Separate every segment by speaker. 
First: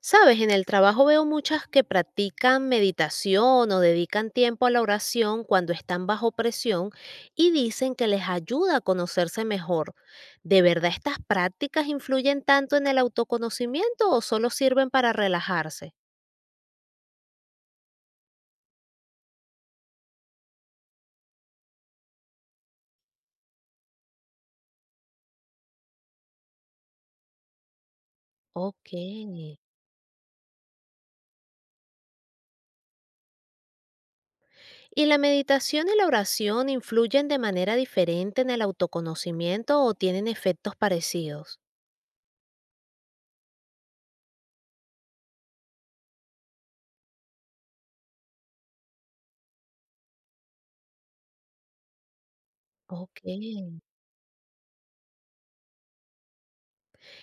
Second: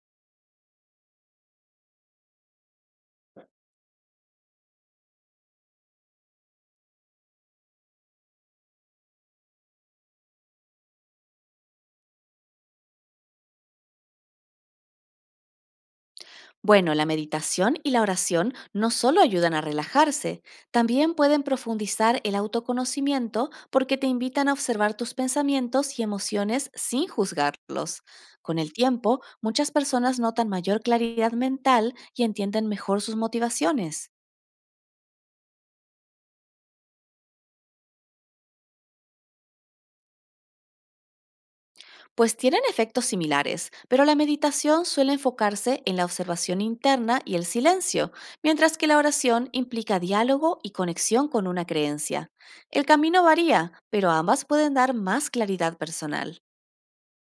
Speaker 1: Sabes, en el trabajo veo muchas que practican meditación o dedican tiempo a la oración cuando están bajo presión y dicen que les ayuda a conocerse mejor. ¿De verdad estas prácticas influyen tanto en el autoconocimiento o solo sirven para relajarse?
Speaker 2: Bueno, la meditación y la oración no solo ayudan a relajarse, también pueden profundizar el autoconocimiento porque te invitan a observar tus pensamientos y emociones sin juzgarlos. Con el
Speaker 1: Ok.
Speaker 2: tiempo, muchas personas notan mayor claridad mental y entienden mejor sus motivaciones.
Speaker 1: ¿Y la meditación y la oración influyen de manera diferente en el autoconocimiento o tienen efectos parecidos?
Speaker 2: Pues tienen efectos similares, pero la meditación suele enfocarse en la observación interna y el silencio, mientras que la oración implica diálogo y conexión con una creencia. El
Speaker 1: Ok.
Speaker 2: camino varía, pero ambas pueden dar más claridad personal.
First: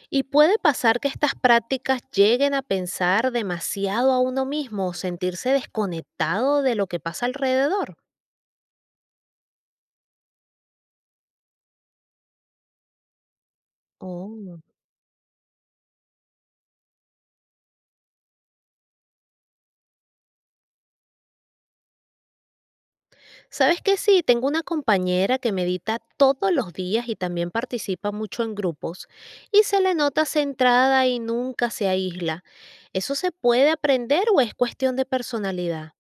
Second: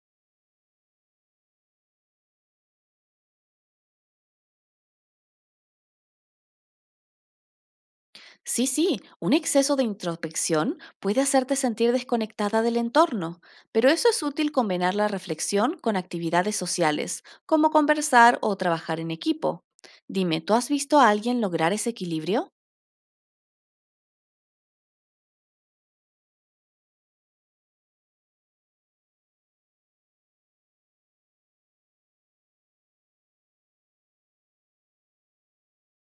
Speaker 1: Y puede pasar que estas prácticas lleguen a pensar demasiado a uno mismo o sentirse desconectado de lo que pasa alrededor.
Speaker 2: Sí, sí, un exceso de introspección puede hacerte sentir desconectada del entorno, pero eso es útil
Speaker 1: Oh.
Speaker 2: combinar la reflexión con actividades sociales, como conversar o trabajar en equipo. Dime, ¿tú has visto a alguien lograr ese equilibrio?
Speaker 1: ¿Sabes qué? Sí, tengo una compañera que medita todos los días y también participa mucho en grupos y se le nota centrada y nunca se aísla. ¿Eso se puede aprender o es cuestión de personalidad?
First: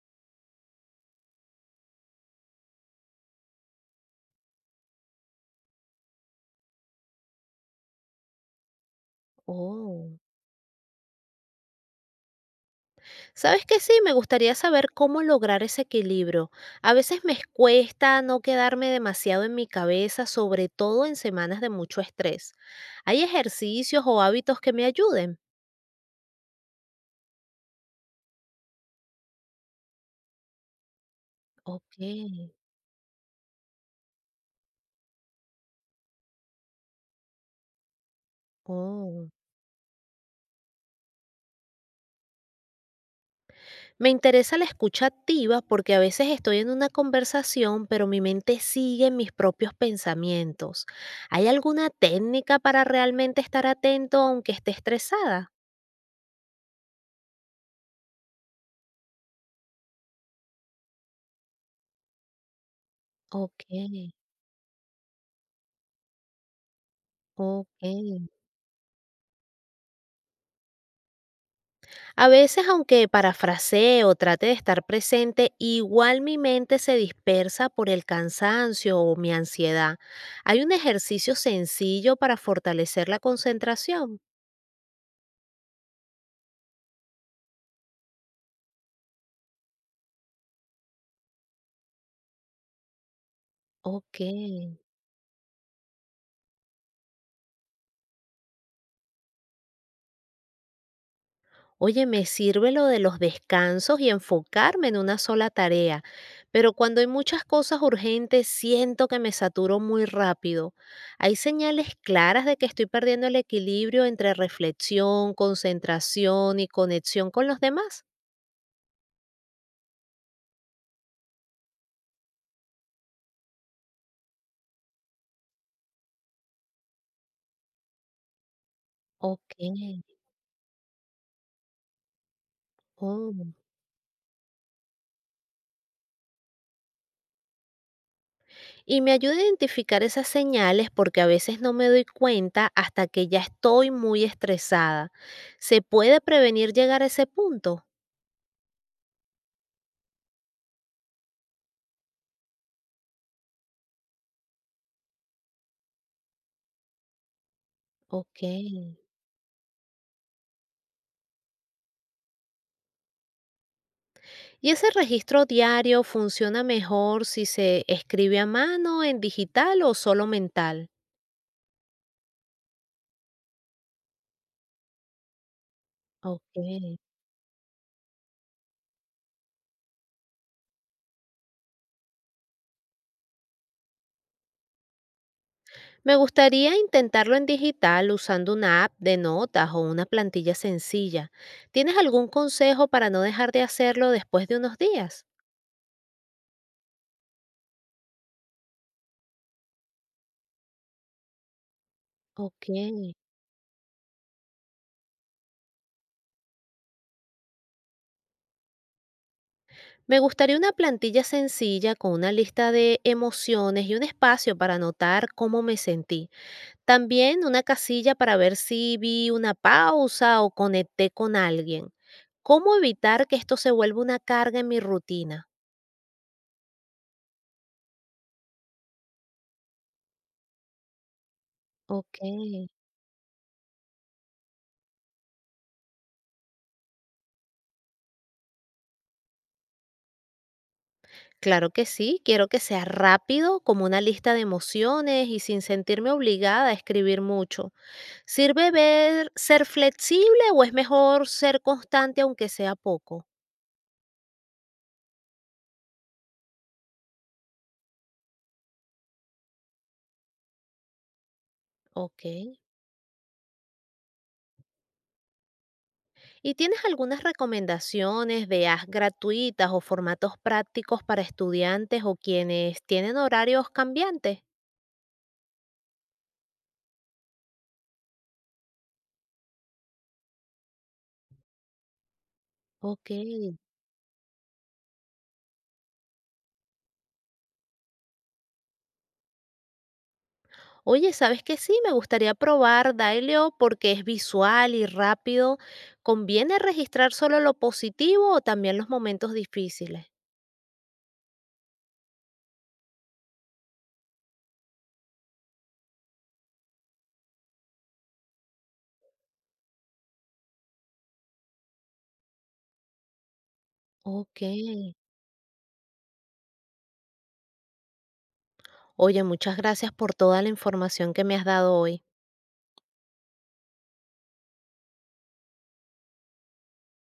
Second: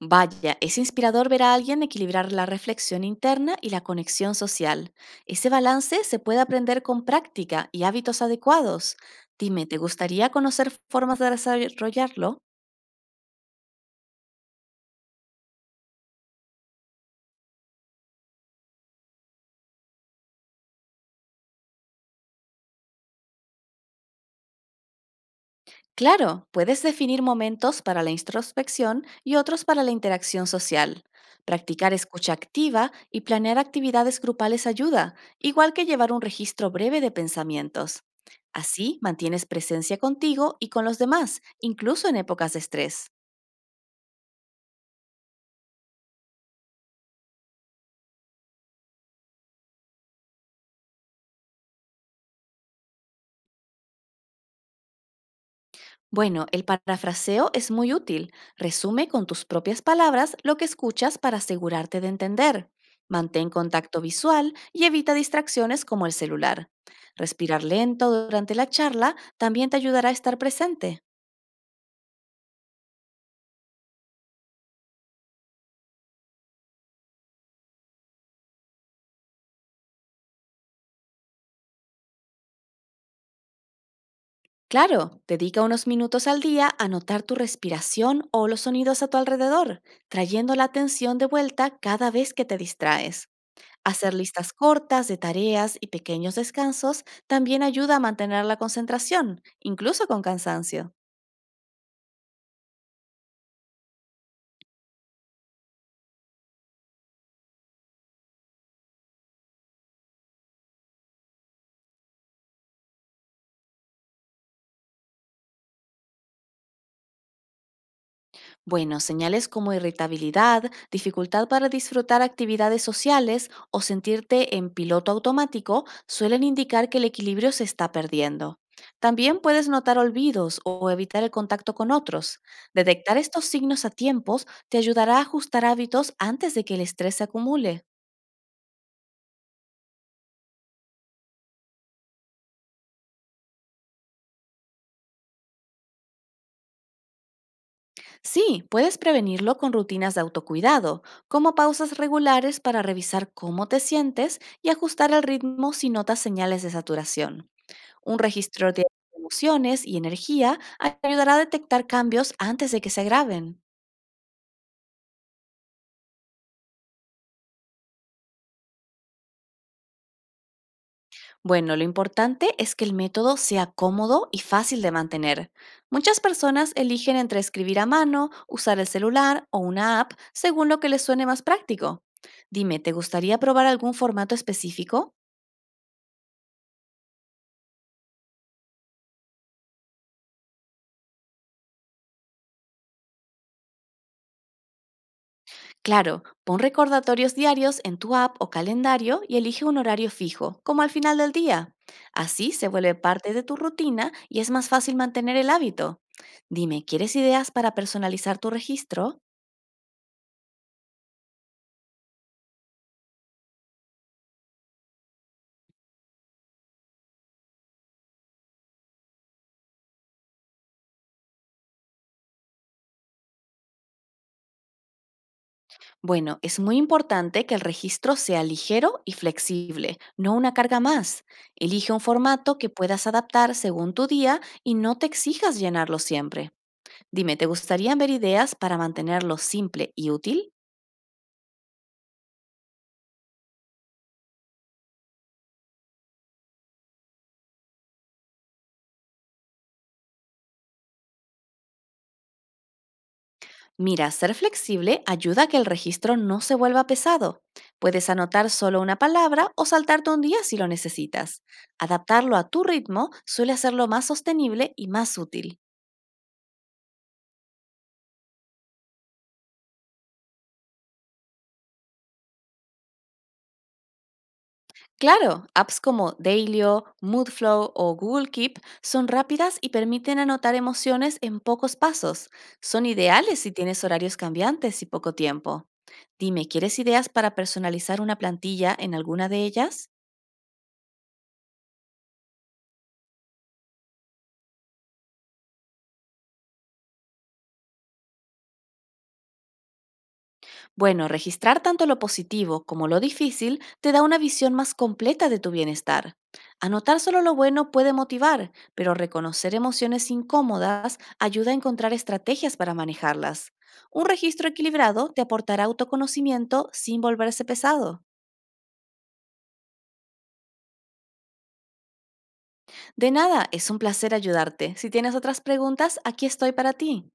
Speaker 2: Vaya, es inspirador ver a alguien equilibrar la reflexión interna y la conexión social. Ese balance se puede aprender con práctica y hábitos adecuados. Dime, ¿te
Speaker 1: Oh.
Speaker 2: gustaría conocer formas de desarrollarlo?
Speaker 1: ¿Sabes qué? Sí, me gustaría saber cómo lograr ese equilibrio. A veces me cuesta no quedarme demasiado en mi cabeza, sobre todo en semanas de mucho estrés. ¿Hay ejercicios o hábitos que me ayuden?
Speaker 2: Claro, puedes definir momentos para la introspección y otros para la interacción social. Practicar
Speaker 1: Ok.
Speaker 2: escucha activa y planear actividades grupales ayuda, igual que llevar un registro breve de pensamientos. Así
Speaker 1: Oh.
Speaker 2: mantienes presencia contigo y con los demás, incluso en épocas de estrés.
Speaker 1: Me interesa la escucha activa porque a veces estoy en una conversación, pero mi mente sigue en mis propios pensamientos. ¿Hay alguna técnica para realmente estar atento aunque esté estresada?
Speaker 2: Bueno, el parafraseo es muy útil. Resume con tus propias palabras lo que escuchas para asegurarte de entender. Mantén
Speaker 1: Ok,
Speaker 2: contacto visual y evita distracciones como el celular. Respirar lento
Speaker 1: ok.
Speaker 2: durante la charla también te ayudará a estar presente.
Speaker 1: A veces, aunque parafrasee o trate de estar presente, igual mi mente se dispersa por el cansancio o mi ansiedad. Hay un ejercicio sencillo para fortalecer la concentración.
Speaker 2: Claro, dedica unos minutos al día a notar tu respiración o los sonidos a tu alrededor, trayendo la atención de vuelta cada vez que te distraes. Hacer
Speaker 1: Ok.
Speaker 2: listas cortas de tareas y pequeños descansos también ayuda a mantener la concentración, incluso con cansancio.
Speaker 1: Oye, me sirve lo de los descansos y enfocarme en una sola tarea, pero cuando hay muchas cosas urgentes siento que me saturo muy rápido. Hay señales claras de que estoy perdiendo el equilibrio entre reflexión, concentración y conexión con los demás.
Speaker 2: Bueno, señales como irritabilidad, dificultad para disfrutar actividades sociales o sentirte en piloto automático suelen indicar que el equilibrio se está perdiendo. También puedes
Speaker 1: Okey.
Speaker 2: notar olvidos o evitar el contacto con otros. Detectar estos
Speaker 1: Oh.
Speaker 2: signos a tiempos te ayudará a ajustar hábitos antes de que el estrés se acumule.
Speaker 1: Y me ayuda a identificar esas señales, porque a veces no me doy cuenta hasta que ya estoy muy estresada. ¿Se puede prevenir llegar a ese punto?
Speaker 2: Sí, puedes prevenirlo con rutinas de autocuidado, como pausas regulares para revisar cómo te sientes y ajustar el ritmo si notas señales de saturación. Un registro de
Speaker 1: Okey.
Speaker 2: emociones y energía ayudará a detectar cambios antes de que se agraven.
Speaker 1: ¿Y ese registro diario funciona mejor si se escribe a mano, en digital o solo mental?
Speaker 2: Bueno, lo importante es que el método sea cómodo y fácil de mantener. Muchas personas
Speaker 1: Okey.
Speaker 2: eligen entre escribir a mano, usar el celular o una app según lo que les suene más práctico. Dime, ¿te gustaría probar algún formato específico?
Speaker 1: Me gustaría intentarlo en digital usando una app de notas o una plantilla sencilla. ¿Tienes algún consejo para no dejar de hacerlo después de unos días?
Speaker 2: Claro, pon recordatorios diarios en tu app o calendario y elige un horario fijo, como al final del día. Así se vuelve
Speaker 1: Okey.
Speaker 2: parte de tu rutina y es más fácil mantener el hábito. Dime, ¿quieres ideas para personalizar tu registro?
Speaker 1: Me gustaría una plantilla sencilla con una lista de emociones y un espacio para anotar cómo me sentí. También una casilla para ver si vi una pausa o conecté con alguien. ¿Cómo evitar que esto se vuelva una carga en mi rutina?
Speaker 2: Bueno, es muy importante que el registro sea ligero y flexible, no una carga más. Elige un
Speaker 1: Ok.
Speaker 2: formato que puedas adaptar según tu día y no te exijas llenarlo siempre. Dime, ¿te gustaría ver ideas para mantenerlo simple y útil?
Speaker 1: Claro que sí, quiero que sea rápido, como una lista de emociones y sin sentirme obligada a escribir mucho. ¿Sirve ver ser flexible o es mejor ser constante aunque sea poco?
Speaker 2: Mira, ser flexible ayuda a que el registro no se vuelva pesado. Puedes anotar solo una palabra o saltarte un día si lo necesitas.
Speaker 1: Ok.
Speaker 2: Adaptarlo a tu ritmo suele hacerlo más sostenible y más útil.
Speaker 1: ¿Y tienes algunas recomendaciones de apps gratuitas o formatos prácticos para estudiantes o quienes tienen horarios cambiantes?
Speaker 2: Claro, apps como Dailyo, Moodflow o Google Keep son rápidas y permiten anotar emociones en pocos pasos. Son
Speaker 1: Ok.
Speaker 2: ideales si tienes horarios cambiantes y poco tiempo. Dime, ¿quieres ideas para personalizar una plantilla en alguna de ellas?
Speaker 1: Oye, ¿sabes qué? Sí, me gustaría probar Daileo porque es visual y rápido. ¿Conviene registrar solo lo positivo o también los momentos difíciles?
Speaker 2: Bueno, registrar tanto lo positivo como lo difícil te da una visión más completa de tu bienestar. Anotar solo lo bueno puede motivar, pero reconocer emociones incómodas ayuda a encontrar estrategias para manejarlas. Un
Speaker 1: Ok.
Speaker 2: registro equilibrado te aportará autoconocimiento sin volverse pesado.
Speaker 1: Oye, muchas gracias por toda la información que me has dado hoy.
Speaker 2: De nada, es un placer ayudarte. Si tienes otras preguntas, aquí estoy para ti.